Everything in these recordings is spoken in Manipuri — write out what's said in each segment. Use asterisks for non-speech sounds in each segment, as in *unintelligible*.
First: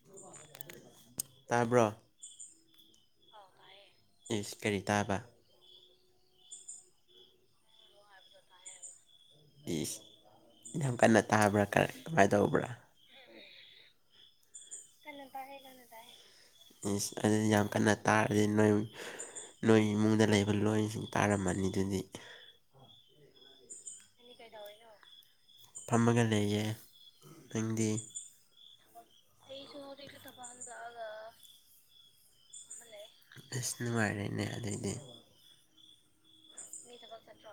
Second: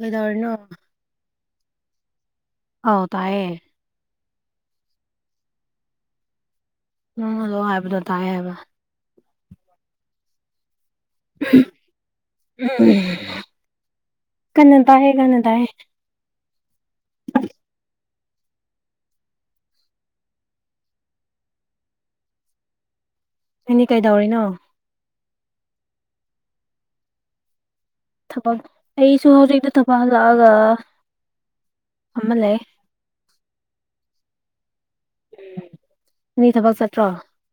ꯀꯩꯗꯧꯔꯤꯅꯣ ꯇꯥꯕ꯭ꯔꯣ ꯑꯧ ꯇꯥꯏꯌꯦ ꯏꯁ ꯀꯔꯤ ꯇꯥꯕ ꯅꯪ ꯍꯜꯂꯣ ꯍꯥꯏꯕꯗꯣ ꯇꯥꯏ ꯍꯥꯏꯕ ꯏꯁ ꯌꯥꯝ ꯀꯟꯅ ꯇꯥꯕ꯭ꯔ ꯀ ꯀꯃꯥꯏ ꯇꯧꯕ꯭ꯔ ꯀꯟꯅ ꯇꯥꯏꯌꯦ ꯀꯟꯅ ꯇꯥꯏꯌꯦ ꯏꯁ ꯑꯗꯨꯗꯤ ꯌꯥꯝ ꯀꯟꯅ ꯇꯥꯔꯗꯤ ꯅꯣꯏ ꯅꯣꯏ ꯏꯃꯨꯡꯗ ꯂꯩꯕ ꯂꯣꯏ ꯇꯥꯔꯝꯃꯅꯤ ꯑꯗꯨꯗꯤ ꯅꯪꯗꯤ ꯀꯩꯗꯧꯔꯤ ꯅꯪꯗꯤ ꯀꯩꯗꯧꯔꯤꯅꯣ ꯐꯝꯃꯒ ꯂꯩꯌꯦ ꯅꯪꯗꯤ ꯊꯕꯛ ꯑꯩꯁꯨ ꯍꯧꯖꯤꯛꯇ ꯊꯕꯛ ꯍꯜꯂꯛꯑꯒ ꯐꯝꯃ ꯂꯩ ꯑꯁ ꯅꯨꯡꯉꯥꯏꯔꯦꯅꯦ ꯑꯗꯩꯗꯤ ꯎꯝ ꯁꯤ ꯊꯕꯛ ꯆꯠꯇ꯭ꯔꯣ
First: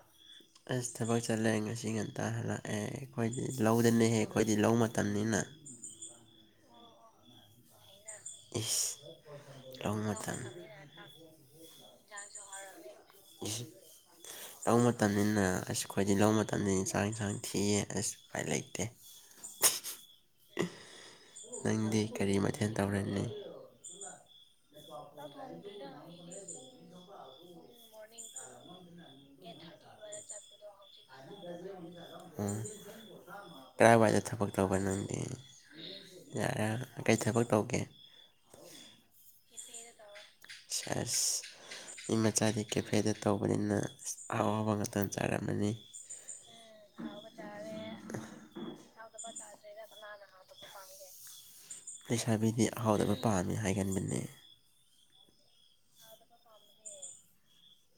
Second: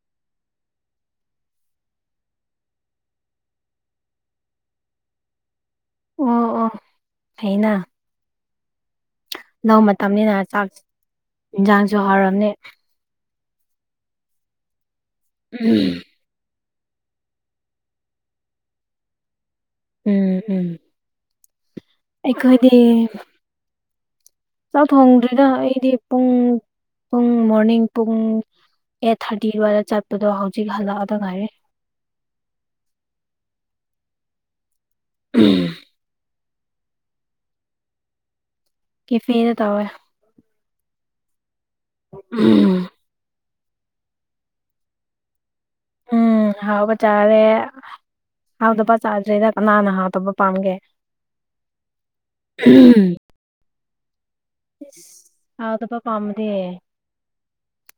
ꯑꯁ ꯊꯕꯛ ꯆꯠꯂꯦ ꯉꯁꯤ ꯉꯟꯇ ꯍꯜꯂꯛꯑꯦ ꯑꯩꯈꯣꯏꯗꯤ ꯂꯧꯗ ꯂꯦꯛꯑꯦ ꯑꯩꯈꯣꯏꯗꯤ ꯂꯧ ꯃꯇꯝꯅꯤꯅ ꯑꯣ ꯑꯣ ꯐꯥꯏꯅ ꯏꯁ ꯂꯧ ꯃꯇꯝꯅꯤꯅ ꯆꯥꯛ ꯏꯟꯁꯥꯡꯁꯨ ꯍꯥꯎꯔꯝꯅꯤ ꯂꯧ ꯃꯇꯝꯅꯤꯅ ꯎꯝ ꯑꯁ ꯈꯣꯏꯗꯤ ꯂꯧ ꯃꯇꯝ ꯃꯇꯝꯅꯤ ꯆꯥꯛ ꯏꯟꯁꯥꯡ ꯊꯤ ꯑꯁ ꯎꯄꯥꯏ ꯂꯩꯇꯦ ꯎꯝ ꯎꯝ ꯅꯪꯗꯤ ꯀꯔꯤ ꯑꯩꯈꯣꯏꯗꯤ ꯃꯊꯦꯜ ꯇꯧꯔꯅꯤ ꯆꯥꯛ ꯊꯣꯡꯗ꯭ꯔꯤꯗ ꯑꯩꯗꯤ ꯄꯨꯡ ꯄꯨꯡ ꯃꯣꯔꯅꯤꯡ ꯄꯨꯡ ꯑꯩꯠ ꯊꯥꯔꯇꯤ ꯋꯥꯏ ꯆꯠꯄꯗꯣ ꯍꯧꯖꯤꯛ ꯍꯜꯂꯛꯑꯗ ꯉꯥꯏꯔꯤ ꯎꯝ ꯀꯔꯥꯏꯋꯥꯏꯗ ꯊꯕꯛ ꯇꯧꯕ ꯅꯪꯗꯤ ꯌꯥꯔꯦ ꯌꯥ ꯀꯩ ꯊꯕꯛ ꯇꯧꯒꯦ ꯀꯦꯐꯦꯗ ꯇꯧꯋꯦ ꯁꯦꯁ ꯃꯤ ꯃꯆꯥꯗꯤ ꯀꯦꯐꯦꯗ ꯇꯧꯕꯅꯤꯅ ꯑꯁ ꯑꯍꯥꯎ ꯑꯍꯥꯎꯕ ꯉꯥꯛꯇ ꯆꯥꯔꯝꯃꯅꯤ ꯎꯝ ꯑꯍꯥꯎꯕ ꯆꯥꯔꯦ ꯍꯥꯎꯗꯄꯥ ꯆꯥꯗ꯭ꯔꯦꯗ ꯀꯅꯥꯅ ꯍꯥꯎꯗꯕ ꯄꯥꯝꯒꯦ ꯂꯩꯁꯥꯕꯤꯗꯤ ꯑꯍꯥꯎꯗꯕ ꯄꯥꯝꯃꯤ ꯍꯥꯏꯒꯟꯕꯅꯦ ꯍꯥꯎꯗꯄ ꯄꯥꯃꯝꯗꯤ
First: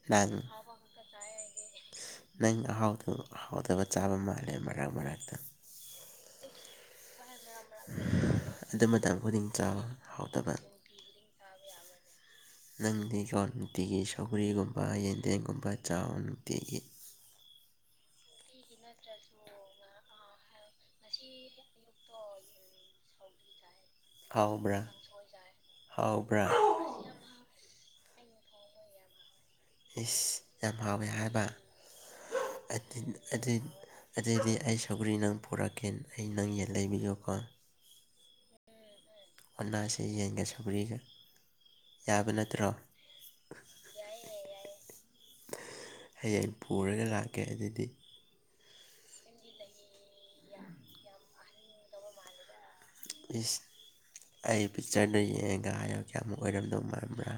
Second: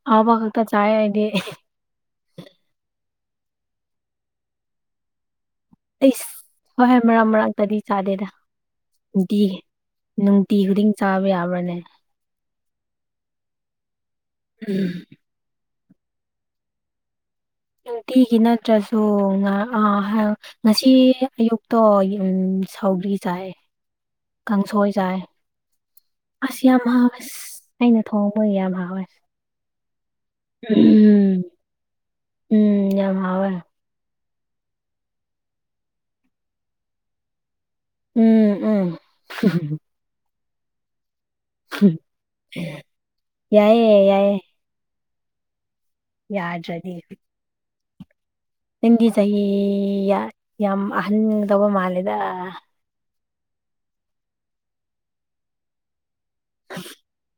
ꯑꯍꯥꯎꯕ ꯅꯪ ꯈꯛꯇ ꯆꯥꯏꯌꯦ ꯑꯥꯏꯗꯤ ꯅꯪ ꯑꯍꯥꯎꯗꯕ ꯍꯥꯎꯗꯕ ꯆꯥꯕ ꯃꯥꯜꯂꯦ ꯃꯔꯛ ꯃꯔꯛꯇ ꯏꯁ ꯍꯣꯏ ꯍꯣꯏ ꯃꯔꯥꯛ ꯃꯔꯛ ꯀꯗꯤ ꯆꯥꯗꯦꯗ ꯑꯗꯨ ꯃꯇꯝ ꯅꯨꯡꯇꯤ ꯈꯨꯗꯤꯡ ꯆꯥꯎ ꯍꯥꯎꯇꯕ ꯅꯨꯡꯇꯤ ꯈꯨꯗꯤꯡ ꯆꯥꯕ ꯌꯥꯕ꯭ꯔꯥꯅꯦ ꯅꯪꯗꯤ ꯀꯣ ꯅꯨꯡꯇꯤꯒꯤ ꯁꯧꯒ꯭ꯔꯤꯒꯨꯝꯕ ꯎꯝ ꯌꯦꯟꯗꯦꯝꯒꯨꯝꯕ ꯆꯥꯎ ꯅꯨꯡꯇꯤꯒꯤ ꯅꯨꯡꯇꯤꯒꯤ ꯅꯠꯇ꯭ꯔꯁꯨ ꯉꯍꯥ ꯉꯍ ꯍꯦꯜ ꯉꯁꯤ ꯑꯌꯨꯛꯇꯣ ꯁꯥꯎꯒ꯭ꯔꯤ ꯆꯥꯏ ꯍꯥꯎꯕ꯭ꯔꯥ ꯀꯥꯡꯁꯣꯏ ꯆꯥꯏ ꯍꯥꯎꯕ꯭ꯔꯥ ꯑꯁ ꯌꯥꯝ ꯑꯩꯅ ꯊꯣꯡꯉꯐꯥꯎ ꯌꯥꯝ ꯍꯥꯎꯋꯦ ꯏꯁ ꯌꯥꯝ ꯍꯥꯎꯋꯦ ꯎꯝ ꯍꯥꯏꯕ ꯎꯝ ꯑꯗꯨꯟ ꯌꯥꯝ ꯍꯥꯎꯋꯦ ꯑꯗꯨꯟ ꯑꯗꯨꯏꯗꯤ ꯑꯩ ꯁꯧꯒ꯭ꯔꯤ ꯅꯪ ꯄꯨꯔꯛꯀꯦ ꯑꯩ ꯅꯪ ꯌꯦꯟ ꯂꯩꯕꯤꯌꯨꯀꯣ ꯎꯝ ꯎꯝ ꯑꯣꯟꯅꯁꯤ ꯌꯦꯟꯒ ꯁꯧꯒ꯭ꯔꯤꯒ ꯌꯥꯕ ꯅꯠꯇ꯭ꯔꯣ ꯌꯥꯏꯌꯦ ꯌꯥꯏꯌꯦ ꯍꯌꯦꯡ ꯌꯥꯗ꯭ꯔꯗꯤ ꯄꯨꯔꯒ ꯂꯥꯛꯀꯦ ꯑꯗꯨꯗꯤ ꯅꯪꯒꯤ ꯆꯍꯤ ꯌꯥꯝ ꯑꯍꯟꯒꯗꯧꯕ ꯃꯥꯜꯂꯦꯗ ꯏꯁ ꯑꯩ ꯄꯤꯛꯆꯔꯅ ꯌꯦꯛꯑꯒ ꯍꯥꯏꯌꯣ ꯀꯌꯥꯃꯨꯛ ꯑꯣꯏꯔꯝꯗꯧ ꯃꯥꯟꯕ꯭ꯔꯥ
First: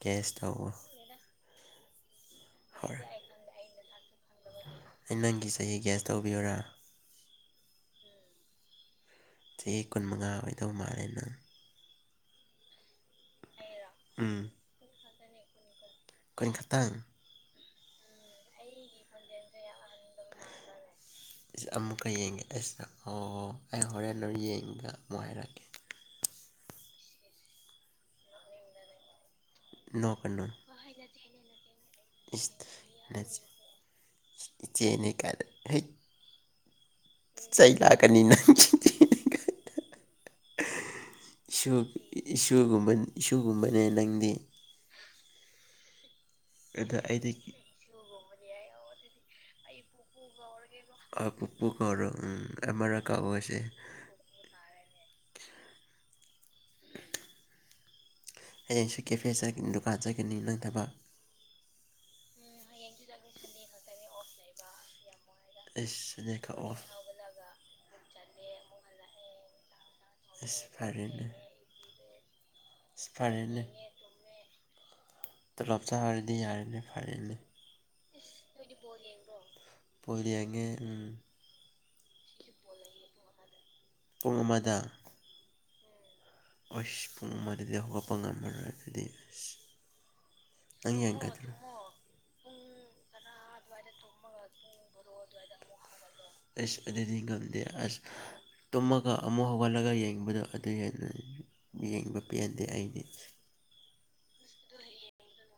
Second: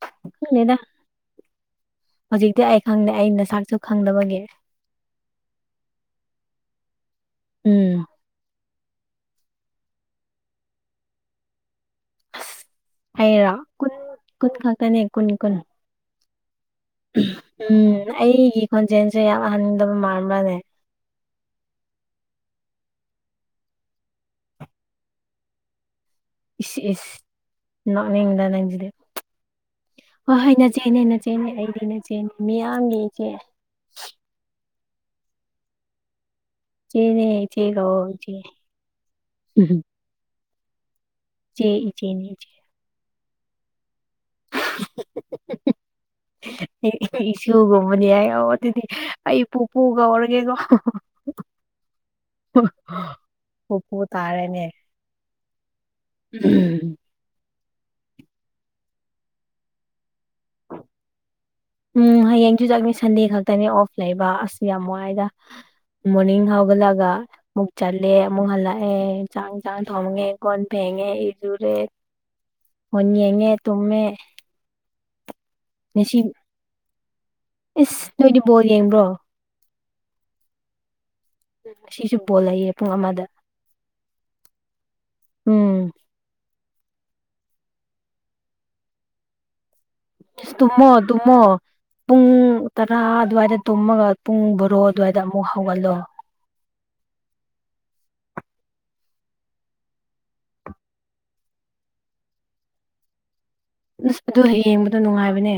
ꯀꯦꯁ ꯇꯧꯋꯣ ꯈꯪꯗꯦꯗ ꯍꯧꯖꯤꯛꯇꯤ ꯑꯩ ꯍꯣꯏ ꯈꯪꯗꯦ ꯑꯩ ꯅꯁꯥꯛꯁꯨ ꯈꯪꯗꯕꯒꯤ ꯑꯩ ꯅꯪꯒꯤ ꯆꯍꯤ ꯒꯦꯁ ꯇꯧꯕꯤꯌꯨꯔꯥ ꯎꯝ ꯆꯍꯤ ꯀꯨꯟꯃꯉꯥ ꯑꯣꯏꯗꯧ ꯃꯥꯜꯂꯦ ꯅꯪ ꯑꯁ ꯑꯩꯔꯣ ꯀꯨꯟ ꯎꯝ ꯀꯨꯟ ꯈꯛꯇꯅꯦ ꯀꯨꯟ ꯀꯨꯟ ꯀꯨꯟ ꯈꯇꯪ ꯎꯝ ꯑꯩꯒꯤ ꯈꯣꯟꯖꯦꯟꯖꯦ ꯌꯥꯝ ꯑꯍꯟꯗꯕ ꯃꯥꯟꯕꯅꯦ ꯏꯁ ꯑꯃꯨꯛꯀ ꯌꯦꯡꯒꯦ ꯑꯩꯁ ꯑꯣ ꯑꯩ ꯍꯣꯔꯦꯟ ꯌꯦꯡꯒ ꯑꯃꯨꯛ ꯍꯥꯏꯔꯛꯀꯦ ꯏꯁ ꯏꯁ ꯅꯣꯛꯅꯤꯡꯗ ꯅꯪꯖꯤꯗꯤ ꯍꯣ ꯅꯣꯛꯀꯅꯨ ꯍꯣꯏ ꯅꯆꯦꯅꯦ ꯅꯆꯦꯅꯦ ꯑꯩꯗꯤ ꯅꯆꯦꯅꯦ ꯃꯤꯌꯥꯝꯒꯤ ꯏꯆꯦ *unintelligible* ꯏꯆꯦꯅꯤ ꯀꯥꯏꯗ ꯏꯆꯦꯅꯦ ꯏꯆꯦ ꯆꯩ ꯀꯧꯋꯣ ꯂꯥꯛꯀꯅꯤ ꯏꯆꯦ ꯅꯪ *unintelligible* ꯏꯆꯦ ꯏꯁꯨ ꯏ ꯏꯆꯦꯅꯦ ꯏꯆꯦ ꯏꯁꯨꯒꯨꯝꯕ ꯏꯁꯨꯒꯨꯝꯕꯅꯦ ꯅꯪꯗꯤ *inaudible* ꯑꯗꯣ ꯑꯩ ꯑꯩꯗꯤ ꯏꯁꯨꯒꯨꯝꯕꯅꯦ ꯍꯥꯏꯔꯣ ꯑꯗꯨꯗꯤ ꯑꯩ ꯄꯨꯄꯨ ꯀꯧꯔꯒꯦꯀꯣ *unintelligible* ꯑ ꯄꯨꯄꯨ ꯀꯧꯔꯣ ꯎꯝ ꯑꯃꯔꯛ ꯀꯧꯑꯣꯁꯦ ꯄꯥꯔꯦꯅꯦ *unintelligible* ꯍꯌꯦꯡꯁꯦ ꯀꯦꯐꯦ ꯆꯠ ꯗꯨꯀꯥꯟ ꯆꯠꯀꯅꯤ ꯅꯪ ꯊꯕꯛ ꯎꯝ ꯍꯌꯦꯡꯖꯨ ꯆꯠꯅꯤ ꯁꯟꯗꯦ ꯈꯛꯇꯅꯤ ꯑꯣꯐ ꯂꯩꯕ ꯑꯁ ꯌꯥꯝ ꯋꯥꯏꯗꯥ ꯑꯩꯁ ꯁꯅꯦꯛ ꯃꯣꯔꯅꯤꯡ ꯀꯛꯑꯣ ꯍꯧꯒꯠꯂꯒ ꯃꯨꯛ ꯆꯠꯂꯦ ꯑꯃꯨꯛ ꯍꯜꯂꯛꯑꯦ ꯆꯥꯡ ꯏꯟꯖꯥꯡ ꯊꯣꯡꯉꯦ ꯀꯣꯟ ꯑꯁ ꯐꯦꯡꯉꯦ ꯐꯔꯦꯅꯦ ꯏꯔꯨꯔꯦ ꯐꯣꯟ ꯑꯁ ꯌꯦꯡꯉꯦ ꯐꯔꯦꯅꯦ ꯇꯨꯝꯃꯦ ꯇꯣꯂꯣꯞ ꯉꯁꯤ ꯆꯥꯔꯗꯤ ꯌꯥꯔꯦꯅꯦ ꯐꯔꯦꯅꯦ ꯏꯁ ꯅꯣꯏꯗꯤ ꯕꯣꯜ ꯌꯦꯡꯕ꯭ꯔꯣ ꯕꯣꯜ ꯌꯥꯡꯉꯦ ꯎꯝ ꯉꯁꯤꯁꯨ ꯕꯣꯜ ꯂꯩꯌꯦ ꯄꯨꯡ ꯑꯃꯗ ꯄꯨꯡ ꯎꯝ ꯑꯣꯏꯁ ꯄꯨꯡ ꯑꯃꯗꯗꯤ ꯍꯧꯒꯠꯄ ꯉꯝꯃꯔꯣꯏ ꯑꯗꯨꯗꯤ *unintelligible* ꯇꯨꯝꯃꯣ ꯅꯪ ꯇꯨꯝꯃꯣ ꯌꯦꯡꯒꯗ꯭ꯔꯣ ꯄꯨꯡ ꯇꯔꯥ ꯑꯗꯨꯋꯥꯏꯗ ꯇꯨꯝꯃꯒ ꯄꯨꯡ ꯚꯔꯣ ꯑꯗꯨꯋꯥꯏꯗ ꯑꯃꯨꯛ ꯍꯧꯒꯠꯂꯣ ꯑꯁ ꯑꯗꯨꯗꯤ ꯉꯝꯗꯦ ꯑꯁ ꯇꯨꯝꯃꯒ ꯑꯃꯨꯛ ꯍꯧꯒꯠꯂꯒ ꯌꯦꯡꯕꯗꯣ ꯑꯗꯨ ꯍꯦꯟꯅ ꯌꯦꯡꯕ ꯄꯦꯟꯗꯦ ꯑꯩꯗꯤ ꯑꯁ ꯑꯗꯨ ꯌꯦꯡꯕꯗꯣ ꯅꯨꯡꯉꯥꯏꯕꯅꯦ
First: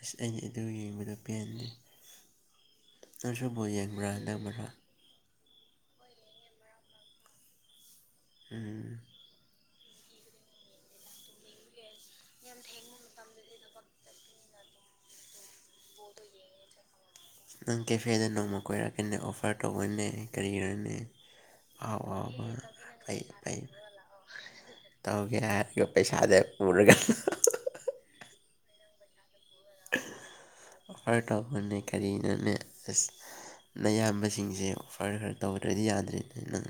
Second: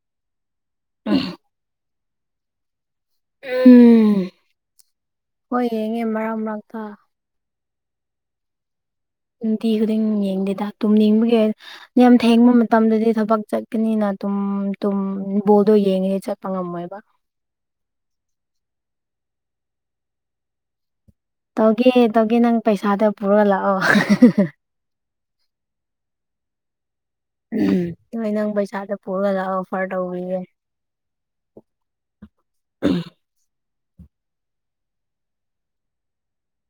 ꯑꯁ ꯑꯩꯗꯤ ꯑꯗꯨ ꯌꯦꯡꯕꯗ ꯄꯦꯟꯗꯦ ꯅꯪꯁꯨ ꯕꯣꯜ ꯌꯦꯡꯕ꯭ꯔꯥ ꯎꯝ ꯍꯟꯗꯛ ꯃꯔꯛ ꯍꯣꯏ ꯌꯦꯡꯉꯦ ꯃꯔꯛ ꯃꯔꯛꯇꯥ ꯎꯝ ꯅꯨꯇꯤ ꯈꯨꯗꯤꯡ ꯌꯦꯡꯗꯦꯗꯥ ꯇꯨꯝꯅꯤꯡꯕꯒꯤ ꯌꯥꯝ ꯊꯦꯡꯕ ꯃꯇꯝꯗꯗꯤ ꯊꯕꯛ ꯆꯠꯀꯅꯤꯅꯥ ꯇꯨꯝ ꯇꯨꯝ ꯕꯣꯜꯗꯣ ꯌꯦꯡꯉꯤꯉꯩ ꯆꯠꯄ ꯉꯝꯃꯣꯏꯕꯥ ꯅꯪ ꯀꯦꯐꯦꯗ ꯅꯣꯡꯃ ꯀꯣꯏꯔꯛꯀꯦꯅꯦ ꯑꯣꯐꯔ ꯇꯧꯕꯣꯅꯦ ꯀꯔꯤꯔꯅꯦ ꯇꯧꯒꯦ ꯑꯍꯥꯎ ꯇꯧꯒꯦ ꯑꯍꯥꯎꯕ ꯅꯪ ꯄꯩꯁꯥꯗꯣ ꯑꯩ ꯄꯨꯔ ꯑꯩ ꯂꯥꯛꯑꯣ *unintelligible* ꯇꯧꯒꯦ ꯍꯥꯏꯔꯒ ꯄꯩꯁꯥꯗ ꯄꯨꯔꯒ *unintelligible* ꯎꯝ ꯍꯣꯏ ꯅꯪ ꯄꯩꯁꯥꯗꯣ ꯄꯨꯔꯒ ꯂꯥꯛꯑꯣ ꯑꯣꯐꯔ ꯇꯧꯕꯤꯒꯦ ꯑꯣꯐꯔ ꯇꯧꯕꯅꯦ ꯀꯔꯤꯅꯣꯅꯦ ꯑꯁ ꯅꯌꯥꯝꯕꯁꯤꯡꯖꯦ ꯑꯣꯐꯔ ꯈ꯭ꯔ ꯇꯧꯗ꯭ꯔꯗꯤ ꯌꯥꯗ꯭ꯔꯦ ꯅꯪ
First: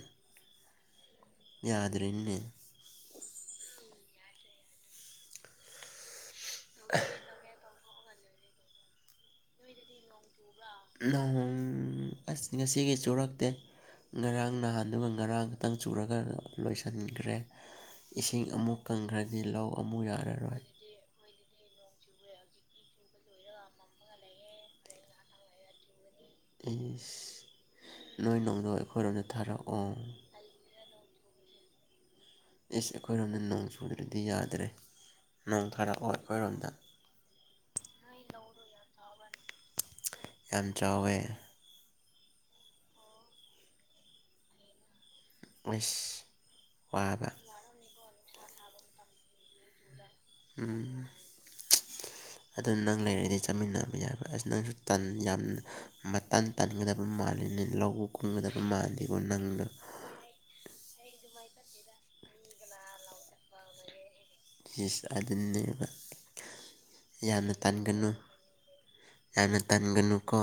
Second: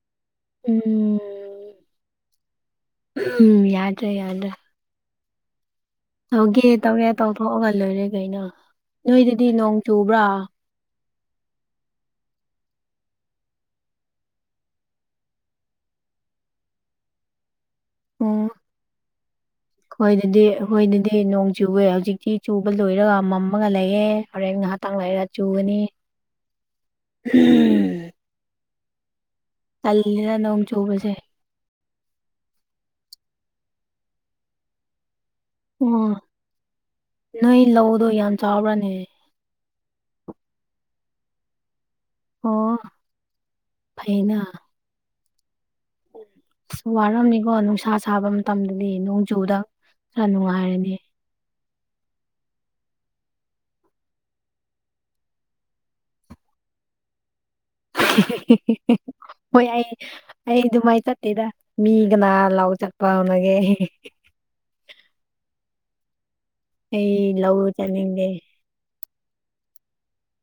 ꯎꯝ ꯌꯥꯗ꯭ꯔꯦꯅꯦ ꯎꯝ ꯌꯥꯗ꯭ꯔꯦ ꯌꯥꯗ꯭ꯔꯦ ꯇꯧꯒꯦ ꯇꯧꯔꯦ ꯇꯧꯊꯣꯛꯑꯒ ꯂꯣꯏꯔꯦ ꯀꯩꯅꯣ ꯅꯣꯏꯗꯗꯤ ꯅꯣꯡ ꯆꯨꯕ꯭ꯔꯥ ꯅꯣꯡ ꯑꯁ ꯉꯁꯤꯒꯤ ꯆꯨꯔꯛꯇꯦ ꯉꯔꯥꯡ ꯅꯍꯥꯟꯗꯨꯒ ꯉꯔꯥꯡ ꯈꯇꯪ ꯆꯨꯔꯒ ꯂꯣꯏꯁꯟꯈ꯭ꯔꯦ ꯏꯁꯤꯡ ꯑꯃꯨꯛ ꯀꯪꯈ꯭ꯔꯗꯤ ꯂꯧ ꯑꯃꯨꯛ ꯈꯣꯏꯗꯗꯤ ꯌꯥꯔꯔꯣꯏ ꯑꯈꯣꯏꯗꯗꯤ ꯅꯣꯡ ꯆꯨꯑꯦ ꯍꯧꯖꯤꯛꯇꯤ ꯆꯨꯕ ꯂꯣꯏꯔꯒ ꯃꯝꯃꯒ ꯂꯩꯑꯦ ꯍꯣꯔꯦꯟ ꯉꯍꯥꯇꯪ ꯂꯩꯔ ꯆꯨꯒꯅꯤ ꯎꯝ ꯏꯁ ꯅꯣꯏ ꯅꯣꯡꯗꯣ ꯑꯩꯈꯣꯏꯔꯣꯝꯗ ꯊꯥꯔꯛꯑꯣ ꯇꯜꯂꯤꯗ ꯅꯣꯡ ꯆꯨꯕꯖꯦ ꯏꯁ ꯑꯩꯈꯣꯏꯔꯣꯝꯗ ꯅꯣꯡ ꯆꯨꯗ꯭ꯔꯗꯤ ꯌꯥꯗ꯭ꯔꯦ ꯅꯣꯡ ꯊꯥꯔꯛꯑꯣ ꯑꯣ ꯑꯩꯈꯣꯏꯔꯣꯝꯗ ꯅꯣꯏ ꯂꯧꯗꯣ ꯌꯥꯝ ꯆꯥꯎꯕ꯭ꯔꯅꯦ ꯌꯥꯝ ꯆꯥꯎꯋꯦ ꯑꯣ ꯐꯩꯅ ꯎꯏꯁ ꯋꯥꯔꯝꯃꯤꯀꯣ ꯅꯨꯡꯁꯥ ꯁꯥꯕ ꯃꯇꯝꯗꯗꯤ ꯅꯣꯡꯖꯨꯗ ꯈꯔ ꯅꯨꯡꯉꯥꯏꯔꯅꯤ ꯑꯗꯨ ꯅꯪ ꯂꯩꯔꯗꯤ ꯆꯠꯃꯤꯟꯅꯕ ꯌꯥꯏꯕ ꯑꯁ ꯅꯪꯁꯨ ꯇꯟ ꯌꯥꯝꯅ ꯃꯇꯟ ꯇꯟꯒꯗꯕ ꯃꯥꯜꯂꯤꯅꯦ ꯂꯧꯕꯨꯛ ꯀꯨꯝꯒꯗꯕ ꯃꯥꯟꯗꯦꯀꫭ ꯅꯪꯗꯣ ꯍꯣꯏ ꯑꯩ ꯑꯩ ꯑꯗꯨꯝꯃꯥꯏ ꯆꯠꯇꯦꯗ ꯃꯤ ꯒꯅꯥ ꯂꯧ ꯆꯠꯄ ꯍꯧꯅꯒꯦ *unintelligible* ꯏꯁ ꯑꯗꯨꯅꯦꯕ ꯑꯩ ꯌꯥꯝꯅ ꯂꯧ ꯇꯟꯒꯅꯨ ꯆꯠꯅꯤꯡꯗꯦ ꯌꯥꯝꯅ ꯇꯟꯒꯅꯨꯀꯣ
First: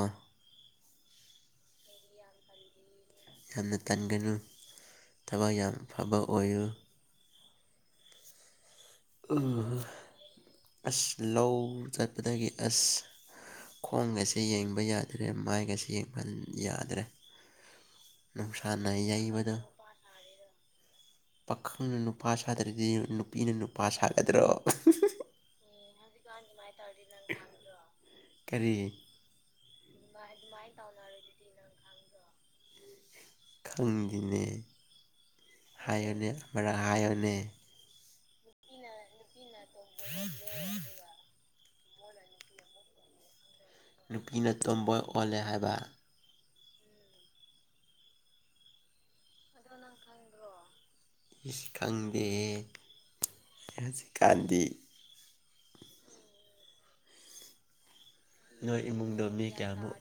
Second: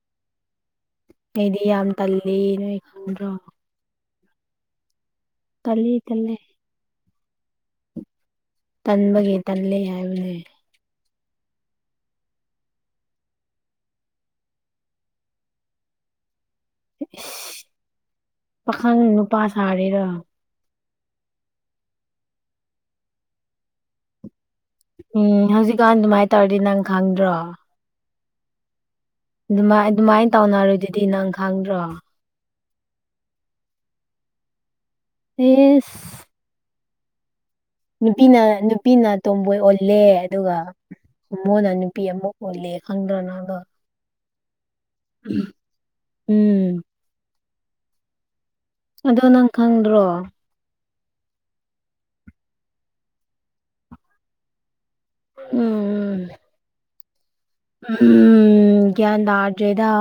ꯑꯩꯗꯤ ꯌꯥꯝ ꯇꯜꯂꯤ ꯅꯣꯏ ꯈꯪꯗ꯭ꯔꯣ ꯌꯥꯝꯅ ꯇꯟꯒꯅꯨ ꯊꯕꯛ ꯌꯥꯝ ꯇꯜꯂꯤ ꯐꯕ ꯇꯜꯂꯦ ꯑꯣꯏꯌꯨ ꯇꯟꯕꯒꯤ ꯇꯜꯂꯦ ꯍꯥꯏꯕꯅꯦ ꯑꯁ ꯂꯧ ꯆꯠꯄꯗꯒꯤ ꯑꯁ ꯈꯣꯡꯒꯁꯦ ꯌꯦꯡꯕ ꯌꯥꯗ꯭ꯔꯦ ꯃꯥꯏꯒꯁꯦ ꯌꯦꯡ *unintelligible* ꯌꯥꯗ꯭ꯔꯦ ꯏꯁ ꯅꯨꯡꯁꯥꯅ ꯌꯩꯕꯗꯣ ꯀꯔꯤꯔ ꯄꯥꯈꯪꯅ ꯅꯨꯄꯥ ꯁꯥꯗ꯭ꯔꯗꯤ ꯅꯨꯄꯤꯅ ꯅꯨꯄꯥ ꯁꯥꯒꯗ꯭ꯔꯣ ꯎꯝ ꯍꯧꯖꯤꯛꯀꯥꯟ ꯑꯗꯨꯝꯃꯥꯏ ꯇꯧꯔꯗꯤ ꯅꯪ ꯈꯪꯗ꯭ꯔꯣ ꯀꯔꯤ ꯑꯗꯨꯃꯥꯏ ꯑꯗꯨꯃꯥꯏꯟ ꯇꯧꯅꯔꯣꯏꯗꯨꯗꯤ ꯅꯪ ꯈꯪꯗ꯭ꯔꯣ ꯈꯪꯗꯤꯅꯦ ꯑꯦꯁ ꯍꯥꯏꯌꯨꯅꯦ ꯑꯃꯔꯛ ꯍꯥꯥꯏꯌꯨꯅꯦ ꯅꯨꯄꯤꯅ ꯅꯨꯄꯤꯅ ꯇꯣꯝꯕꯣꯏ ꯑꯣꯜꯂꯦ ꯑꯗꯨꯒ ꯍꯣꯃꯣꯅ ꯅꯨꯄꯤ ꯑꯃꯨꯛ ꯑꯣꯜꯂꯦ ꯈꯪ꯭ꯗꯔꯣ ꯅꯪ ꯑꯗꯣ ꯅꯨꯄꯤꯅ ꯇꯣꯝꯕꯣꯏ ꯑꯣꯜꯂꯦ ꯍꯥꯏꯕ ꯎꯝ ꯑꯗꯣ ꯅꯪ ꯈꯪꯗ꯭ꯔꯣ ꯏꯁ ꯈꯪꯗꯦ ꯍꯧꯖꯤꯛꯀꯥꯟꯗꯤ ꯎꯝ ꯎꯝ ꯅꯣꯏ ꯎꯝ ꯒ꯭ꯌꯥꯟ ꯏꯃꯨꯡꯗꯣ ꯃꯤ ꯇꯥꯗ꯭ꯔꯦꯗ ꯀꯌꯥꯃꯨꯛ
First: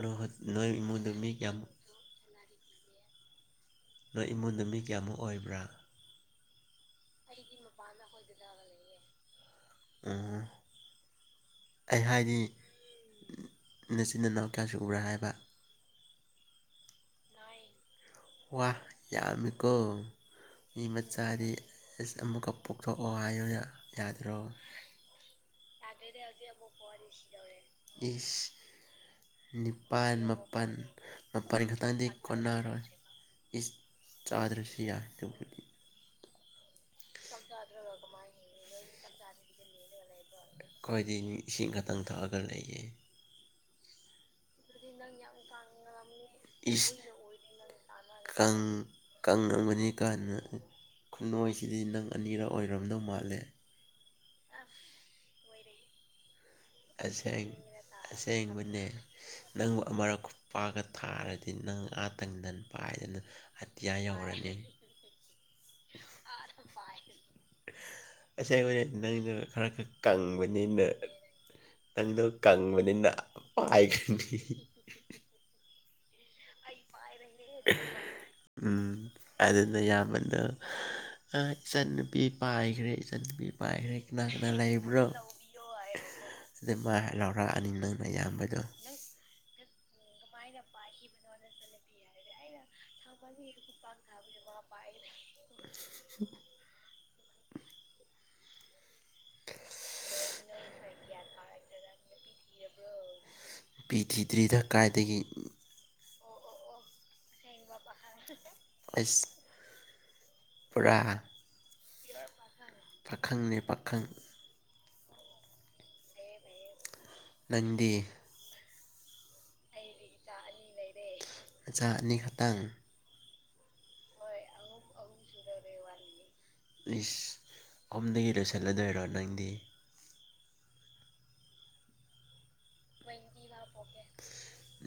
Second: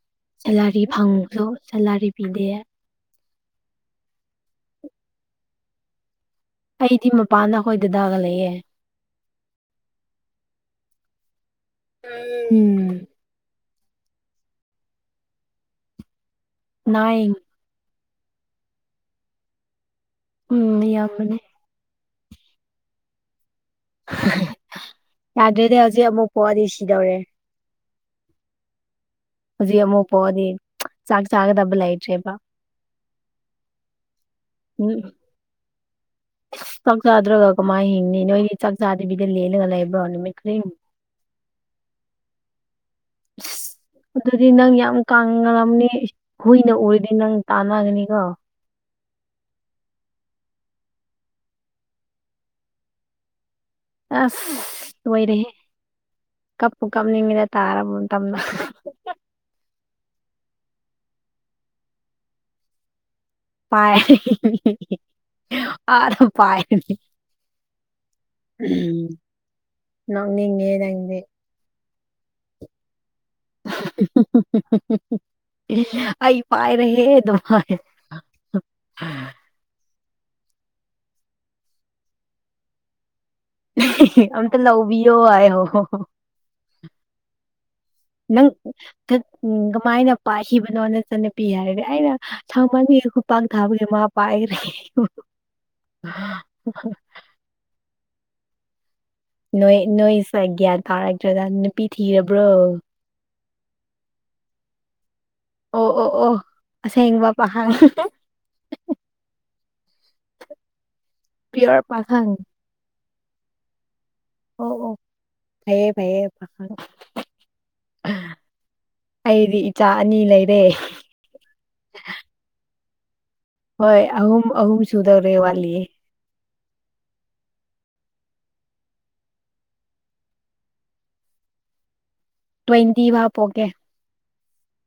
ꯅꯣꯏ ꯅꯣꯏ ꯁꯦꯂꯔꯤ ꯏꯃꯨꯡꯗꯣ ꯃꯤ *unintelligible* ꯀꯌꯥꯃꯨꯛ ꯁꯦꯂꯔꯤ ꯄꯤꯗꯦ ꯅꯣꯏ ꯏꯃꯨꯡꯗꫭ ꯃꯤ ꯀꯌꯥꯃꯨꯛ ꯑꯣꯏꯕ꯭ꯔ ꯑꯩꯗꯤ ꯃꯄꯥꯟꯗ ꯑꯈꯣꯏ ꯗꯗꯥꯒ ꯂꯩꯌꯦ ꯑꫭ ꯑꯩ ꯍꯥꯏꯗꯤ ꯎꯝ ꯅꯆꯤꯟ ꯅꯅꯥꯎ ꯀꯌꯥ ꯁꯨꯕ꯭ꯔ ꯍꯥꯏꯕ ꯅꯥꯏꯟ ꯅꯥꯏꯟ ꯋꯥ ꯌꯥꯝꯃꯤꯀꯣ ꯎꯝ ꯃꯤ ꯌꯥꯝꯕꯅꯦ ꯃꯆꯥꯗꯤ ꯑꯦꯁ ꯑꯃꯨꯛꯀ ꯄꯣꯛꯊꯣꯛꯑꯣ ꯍꯥꯏꯌꯨꯅꯦ ꯌꯥꯗ꯭ꯔꯣ ꯌꯥꯗ꯭ꯔꯦꯗ ꯍꯧꯖꯤꯛ ꯑꯃꯨꯛ ꯄꯣꯛꯑꯗꯤ ꯁꯤꯗꯧꯔꯦ ꯏꯁ ꯍꯧꯖꯤꯛ ꯑꯃꯨꯛ ꯅꯤꯄꯥꯟ ꯄꯣꯛꯑꯗꯤ ꯃꯥꯄꯟ ꯆꯥꯛ ꯃꯥꯄꯟ ꯆꯥꯒꯗꯕ ꯈꯛꯇꯪꯗꯤ ꯂꯩꯇ꯭ꯔꯦꯕ ꯀꯣꯟꯅꯔꯣꯏ ꯏꯁ ꯆꯥꯗ꯭ꯔꯁꯨ ꯌꯥꯏ ꯑꯗꯨꯕꯨꯗꯤ ꯏꯁ ꯆꯥꯛ ꯆꯥꯗ꯭ꯔꯒ ꯀꯝꯃꯥꯏ ꯍꯤꯡꯅꯤ ꯅꯣꯏꯗꯤ ꯆꯥꯛ ꯆꯥꯗꯕꯤꯗ ꯂꯦꯜꯂꯒ ꯂꯩꯕ꯭ꯔꯣ ꯅꯨꯃꯤꯠ ꯈꯨꯗꯤꯡ ꯈꯣꯏꯗꯤ ꯏꯁꯤꯡ ꯈꯇꯪ ꯊꯛꯑꯒ ꯂꯩꯌꯦ ꯏꯁ ꯑꯗꯨꯗꯤ ꯅꯪ ꯌꯥꯝ ꯀꯪꯔꯝꯅꯤ ꯍꯨꯏꯅ ꯏꯁ ꯎꯔꯗꯤ ꯅꯪ ꯇꯥꯟꯅꯒꯅꯤꯀꯣ ꯀꯪꯔꯝꯒꯅꯤ ꯀꯥꯏꯅ ꯈꯨꯟꯅꯣꯏꯁꯤꯗꯤ ꯅꯪ ꯑꯅꯤꯔꯛ ꯑꯣꯏꯔꯝꯗꯧ ꯃꯥꯜꯂꯦ ꯑꯁ ꯂꯣꯏꯔꯦꯍꯦ ꯀꯞꯄꯨ ꯀꯞꯅꯤꯡꯉꯤꯗ ꯑꯁꯦꯡ ꯇꯥꯔꯕ ꯃꯇꯝꯗ ꯑꯁꯦꯡꯕꯅꯦ ꯅꯪꯕꯨ ꯑꯃꯔꯛ ꯈꯨꯄꯥꯛꯒ ꯊꯥꯔꯗꯤ ꯅꯪ ꯑꯥ ꯇꯟ ꯗꯟ ꯄꯥꯏꯗꯅ ꯑꯇꯤꯌꯥ ꯄꯥꯏ ꯌꯧꯔꯅꯤ ꯑꯗꯣ ꯄꯥꯏ ꯑꯁꯦꯡꯕꯅꯦ ꯅꯪꯅ ꯈꯔ ꯈꯠ ꯅꯣꯛꯅꯤꯡꯉꯦ ꯀꯪꯕꯅꯤꯅ ꯅꯪꯗꯤ ꯅꯪꯗꯣ ꯀꯪꯕꯅꯤꯅ ꯄꯥꯏꯈ꯭ꯔꯥꯅꯤ ꯏꯔꯤꯅ ꯑꯩ ꯑꯩ ꯄꯥꯏꯔꯦꯍꯦ ꯑꯗꯨꯃꯥꯏ ꯄꯥꯏꯔꯒꯦ ꯎꯝ ꯑꯗꯨꯅ ꯌꯥꯝ ꯃꯥꯟꯗꯅ ꯑ ꯏꯆꯥꯟꯅꯨꯄꯤ ꯄꯥꯏꯒ꯭ꯔꯦ ꯏꯆꯥꯟꯅꯨꯄꯤ ꯄꯥꯏꯒ꯭ꯔꯦ ꯀꯅꯥ ꯀꯅꯥ ꯑꯝꯇ ꯂꯩꯥꯕ꯭ꯔꯣ ꯂꯧꯕꯤꯌꯣ ꯍꯥꯏꯌꯣ ꯂꯧꯕꯤꯑꯣ ꯍꯥꯏꯕꯀꯣ ꯑꯗꯨꯃꯥꯏ ꯍꯥꯏ ꯂꯥꯎꯔꯛꯑꯅꯤ ꯅꯪ ꯅꯌꯥꯝꯕꯗꯣ ꯇꯠ ꯀꯃꯥꯏꯅ ꯄꯥꯏꯈꯤꯕꯅꯣ ꯅꯆꯥꯟꯅꯨꯄꯤ ꯍꯥꯏꯔꯗꯤ ꯑꯩꯅ ꯁꯥꯎꯃꯥꯟꯒꯤ ꯈꯨꯄꯥꯛꯅ ꯊꯥꯕꯒꯤ ꯃꯥ ꯄꯥꯏꯒ꯭ꯔꯦ ꯅꯣꯏ ꯅꯣꯏꯁꯦ ꯒ꯭ꯌꯥꯟ ꯇꯥꯔꯛꯇ꯭ꯔꯦꯗ ꯅꯨꯄꯤ ꯊꯤꯔꯕ꯭ꯔꯣ ꯑꯣ ꯅꯨꯄꯤ ꯊꯤꯗ꯭ꯔꯤꯗ ꯀꯥꯏꯗꯒꯤ ꯑꯣ ꯑꯣ ꯑꯣ ꯑꯁꯦꯡꯕ ꯄꯥꯈꯪ ꯑꯩꯁ ꯄꯨꯔꯥ ꯄꯤꯌꯣꯔ ꯄꯥꯈꯪ ꯈꯪ ꯄꯥꯈꯪꯅꯦ ꯄꯥꯈꯪ ꯑꯣ ꯑꯣ ꯐꯌꯦ ꯐꯌꯦ ꯄꯥꯈꯪ ꯅꯪꯗꯤ ꯑꯩꯗꯤ ꯏꯆꯥ ꯑꯅꯤ ꯂꯩꯔꯦ ꯅꯆꯥ ꯑꯅꯤ ꯈꯛꯇꯪ ꯍꯣꯏ ꯑꯍꯨꯝ ꯑꯍꯨꯝ ꯁꯨꯗꯧꯔꯦ ꯋꯥꯠꯂꯤꯌꯦ ꯋꯥꯠꯂꯤꯌꯦ ꯏꯁ ꯑꯍꯨꯝꯗꯒꯤ ꯂꯣꯏꯁꯜꯂꯗꯣꯏꯔꯣ ꯅꯪꯗꯤ ꯇ꯭ꯋꯦꯟꯇꯤ ꯐꯥꯎ ꯄꯣꯛꯀꯦ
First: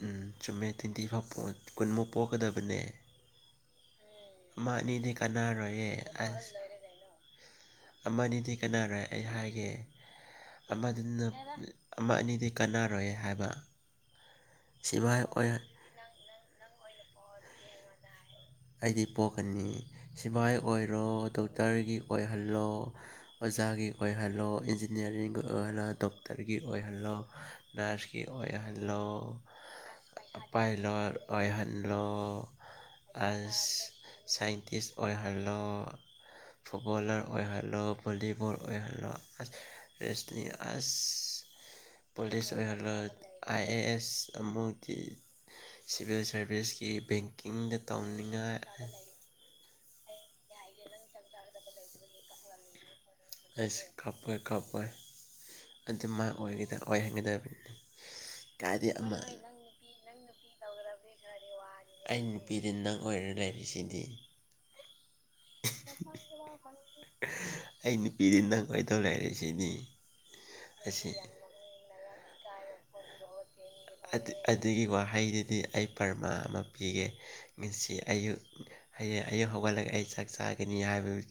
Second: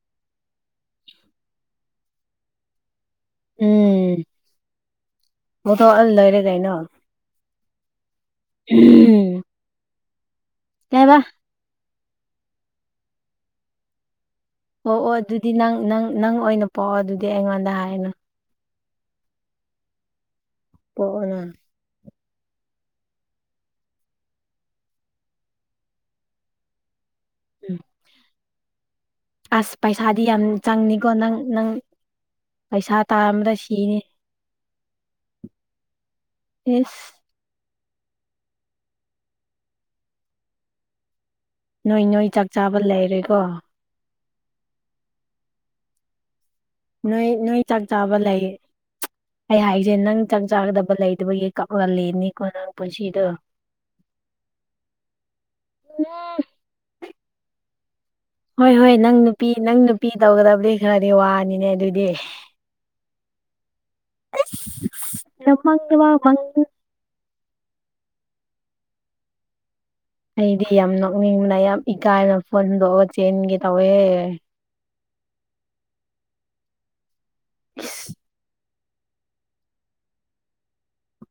ꯎꯝ ꯆꯨꯝꯃꯦ ꯇ꯭ꯋꯦꯟꯇꯤ ꯐꯥꯎ ꯄꯣꯛ ꯀꯨꯟꯃꯨꯛ ꯄꯣꯛꯀꯗꯕꯅꯦ ꯎꯝ꯫ ꯑꯃ ꯑꯅꯤꯗꯤ ꯀꯅꯥꯔꯣꯏꯌꯦ ꯄꯣꯛꯊꯣꯛꯑ ꯂꯣꯏꯔꯦ ꯑꯁ ꯀꯩꯅꯣ ꯑꯃꯅꯤ ꯗꯤ ꯀꯟꯅꯔꯣꯏ ꯑꯩ ꯍꯥꯏꯒꯦ ꯀꯩꯕ ꯑꯃꯗꯨꯅ ꯑꯃ ꯑꯅꯤꯗꯤ ꯀꯟꯅꯔꯣꯏꯌꯦ ꯍꯥꯏꯕ ꯑꯣ ꯑꯣ ꯁꯤꯐꯥꯏ ꯑꯣꯏ ꯑꯗꯨꯗꯤ ꯅꯪ ꯅꯪ ꯅꯪ ꯑꯣꯏꯅ ꯄꯣꯛꯑꯣ ꯑꯗꯨꯗꯤ ꯑꯩꯉꯣꯟꯗ ꯍꯥꯏꯔꯅꯨ ꯑꯩꯗꯤ ꯄꯣꯛꯀꯅꯤ ꯁꯤꯕꯥꯏ ꯑꯣꯏꯔꯣ ꯄꯣꯛꯑꯣꯅ ꯗꯣꯛꯇꯔꯒꯤ ꯑꯣꯏꯍꯜꯂꯣ ꯑꯣꯖꯥꯒꯤ ꯑꯣꯏꯍꯜꯂꯣ ꯏꯟꯖꯤꯅꯤꯌꯥꯔꯤꯡꯒꯤ ꯑꯣꯏꯍꯜꯂꯣ ꯗꯣꯛꯇꯔꯒꯤ ꯑꯣꯏꯍꯜꯂꯣ ꯎꯝ ꯅꯔꯁꯀꯤ ꯑꯣꯏꯍꯜꯂꯣ ꯑꯁ ꯄꯩꯁꯥꯗꯤ ꯌꯥꯝ ꯆꯪꯅꯤꯀꯣ ꯄꯥꯏꯂꯣꯠ ꯅꯪ ꯅꯪ ꯑꯣꯏꯍꯟꯂꯣ ꯄꯩꯁꯥ ꯇꯥꯟꯕꯗ ꯑꯁ ꯁꯤꯅꯤ ꯁꯥꯏꯟꯇꯤꯁ ꯑꯣꯏꯍꯜꯂꯣ ꯏꯁ ꯐꯨꯠꯕꯣꯜꯂꯔ ꯑꯣꯏꯍꯜꯂꯣ ꯕꯣꯂꯤꯕꯣꯜ ꯑꯣꯏꯍꯜꯂꯣ ꯑꯁ ꯔꯦꯁꯇꯤꯅꯤ ꯑꯁ ꯅꯣꯏ ꯅꯣꯏ ꯆꯥꯛ ꯄꯨꯂꯤꯁ ꯆꯥꯕ ꯑꯣꯏꯍꯜꯂꯣ ꯂꯩꯔꯦꯀꯣ ꯑꯥꯏ ꯑꯦ ꯑꯦꯁ ꯑꯃꯨꯛ ꯊꯤ ꯁꯤꯚꯤꯜ ꯁꯔꯚꯤꯁꯀꯤ ꯅꯣꯏ ꯅꯣꯏ ꯕꯦꯡꯀꯤꯡꯗ ꯆꯥꯛ ꯆꯥꯕ ꯂꯩꯌꯦ꯫ ꯇꯧꯅꯤꯡꯉꯥꯏ ꯑꯩ ꯍꯥꯏꯖꯦ ꯅꯪ ꯆꯥꯛ ꯆꯥꯒꯗꯕ ꯂꯩꯇꯕꯒꯤ ꯀꯞꯂꯒ ꯂꯩꯅꯤꯀꯣ ꯅꯪ ꯄꯨꯟꯁꯤꯗꯣ ꯑꯩꯁ ꯀꯞꯄꯣꯏ ꯀꯞꯄꯣꯏ ꯑꯗꯨ ꯃꯥ ꯎꯝ ꯑꯣꯏꯒꯗ ꯑꯣꯏꯍꯟꯒꯗꯕꯅꯤ ꯍꯣꯏ ꯀꯥꯏꯗꯤ ꯍꯣꯏ ꯅꯪ ꯑꯃ ꯅꯨꯄꯤ ꯅꯪ ꯅꯨꯄꯤ ꯇꯧꯒꯗꯕꯗꯤ ꯈꯔꯗꯤ ꯋꯥꯅꯤꯅꯦ ꯑꯗꯨꯏ ꯑꯩ ꯅꯨꯄꯤꯗꯤ ꯅꯪ ꯑꯣꯏꯔ ꯂꯩꯔꯤꯁꯤꯗꯤ ꯅꯃꯪꯗꯕꯥꯎ ꯃꯪꯅꯨ ꯑꯩ ꯅꯨꯄꯤꯗꯤ ꯅꯪ ꯑꯣꯏꯗꯧ ꯂꯩꯔꯁꯤꯗꯤ ꯑꯩꯗꯤ ꯌꯥꯝ ꯅꯣꯛꯅꯤꯡꯕꯅ ꯌꯥꯝ ꯏꯀꯥꯏꯕꯅ ꯐꯣꯟ ꯍꯨꯟꯗꯣꯛꯑꯒ ꯆꯦꯟꯒꯦ ꯇꯧꯋꯦ ꯑꯗꯨ ꯑꯗꯨꯒꯤ ꯋꯥꯍꯩꯗꯨꯗꯤ ꯑꯩ ꯄꯔꯃꯥ ꯑꯃ ꯄꯤꯒꯦ ꯉꯁꯤ ꯏꯁ ꯑꯌꯨꯛ ꯍꯌꯦ ꯑꯌꯨꯛ ꯍꯧꯒꯠꯂꯒ ꯑꯩ ꯆꯥꯛ ꯆꯥꯒꯅꯤ ꯍꯥꯏꯕꯗꯨ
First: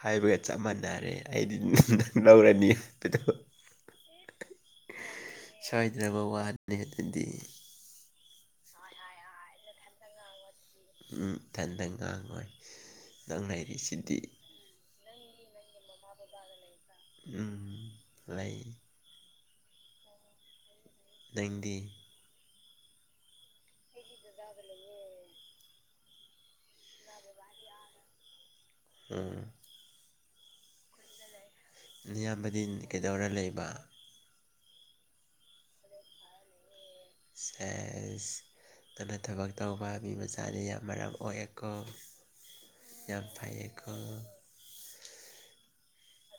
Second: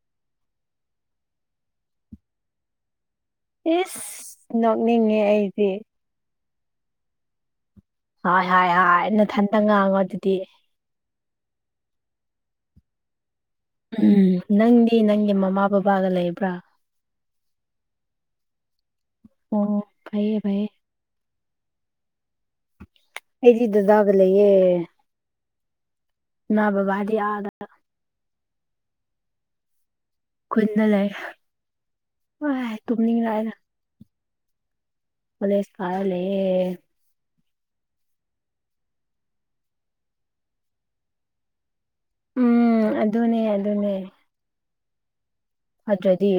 ꯍꯥꯏꯕꯒ ꯆꯞ ꯃꯥꯟꯅꯔꯦ ꯑꯩꯗꯤ ꯅꯨꯡꯗ ꯂꯧꯔꯅꯤ ꯗꯨꯗꯣ ꯏꯁ ꯅꯣꯛꯅꯤꯡꯉꯦ ꯑꯩꯗꯤ ꯅꯕꯔ ꯋꯥꯟꯅꯦ ꯑꯗꯨꯗꯤ ꯍꯣꯏ ꯍꯣꯏ ꯍꯥꯏ ꯅꯊꯟꯗ ꯉꯥꯡꯉꯣ ꯑꯗꯨꯗꯤ ꯎꯝ ꯏꯊꯟꯇꯪ ꯉꯥꯡꯉꯣꯏ ꯅꯪ ꯂꯩ ꯎꯝ ꯅꯪꯗꯤ ꯅꯪꯒꯤ ꯃꯃꯥ ꯕꯕꯥꯒ ꯂꯩꯕ꯭ꯔꯥ ꯎꯝ ꯂꯩ ꯑꯣ ꯐꯩꯌꯦ ꯐꯩꯌꯦ ꯅꯪꯗꯤ ꯑ ꯩ ꯗꯗꯥꯒ ꯂꯩꯌꯦ ꯏꯃꯥ ꯕꯕꯥꯗꯤ ꯑꯥꯗ ꯎꯝ ꯈꯨꯟꯗ ꯂꯩ ꯏꯌꯥꯝꯕꯗꯤ ꯋꯥꯏ ꯀꯩꯗꯧꯔ ꯇꯨꯝꯅꯤꯡꯔꯛꯑꯦꯗ ꯂꯩꯕ ꯀꯣꯂꯦꯁ ꯀꯥꯔ ꯂꯩꯌꯦ ꯁꯦꯁ ꯅꯪꯅ ꯊꯕꯛ ꯇꯧꯕ ꯃꯤ ꯃꯆꯥꯅ ꯌꯥꯝ ꯃꯔꯝ ꯑꯣꯏꯑꯦꯀꯣ ꯎꯝ ꯌꯥꯝ ꯑꯗꯨꯅꯦ ꯐꯩꯌꯦꯀꯣ ꯑꯗꯨꯅꯦ ꯐꯠꯇ꯭ꯔꯗꯤ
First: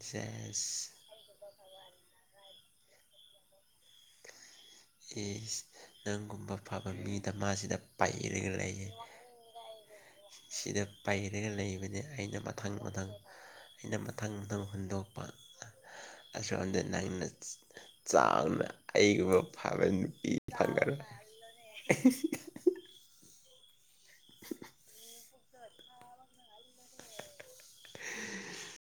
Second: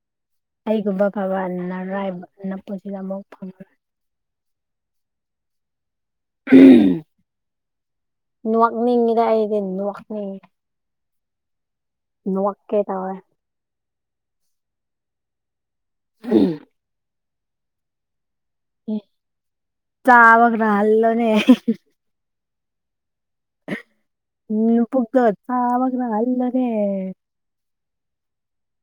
ꯁꯦꯁ ꯑꯩꯒꯨꯝꯕ ꯐꯕ ꯑꯟꯅꯔꯥꯏꯕ ꯅꯄꯨꯟꯁꯤꯗ ꯑꯃꯨꯛ ꯐꯪꯉꯔꯣꯏ ꯏꯁ ꯅꯪꯒꯨꯝꯕ ꯐꯕ ꯃꯤ ꯗꯃꯥꯁꯤꯗ ꯄꯩꯔꯒ ꯂꯩꯌꯦ *unintelligible* ꯁꯤꯗ ꯄꯩꯔꯒ ꯂꯩꯕꯅꯤ ꯑꯩꯅ ꯃꯊꯪ ꯅꯣꯛꯀꯦ ꯃꯊꯪ ꯇꯧꯋꯦ ꯑꯩꯅ ꯃꯊꯪ ꯃꯊꯪ ꯍꯨꯟꯗꯣꯛꯄ ꯑꯁꯣꯝꯗ ꯅꯪꯅ ꯆꯥꯎꯅ ꯑꯩꯥ ꯃꯨꯛ ꯐꯥꯕ ꯅꯨꯄꯤ ꯆꯥꯕꯒ ꯍꯜꯂꯣꯅꯦ *unintelligible* ꯅ꯭ꯌꯨꯄꯨꯛꯇꯣ *unintelligible*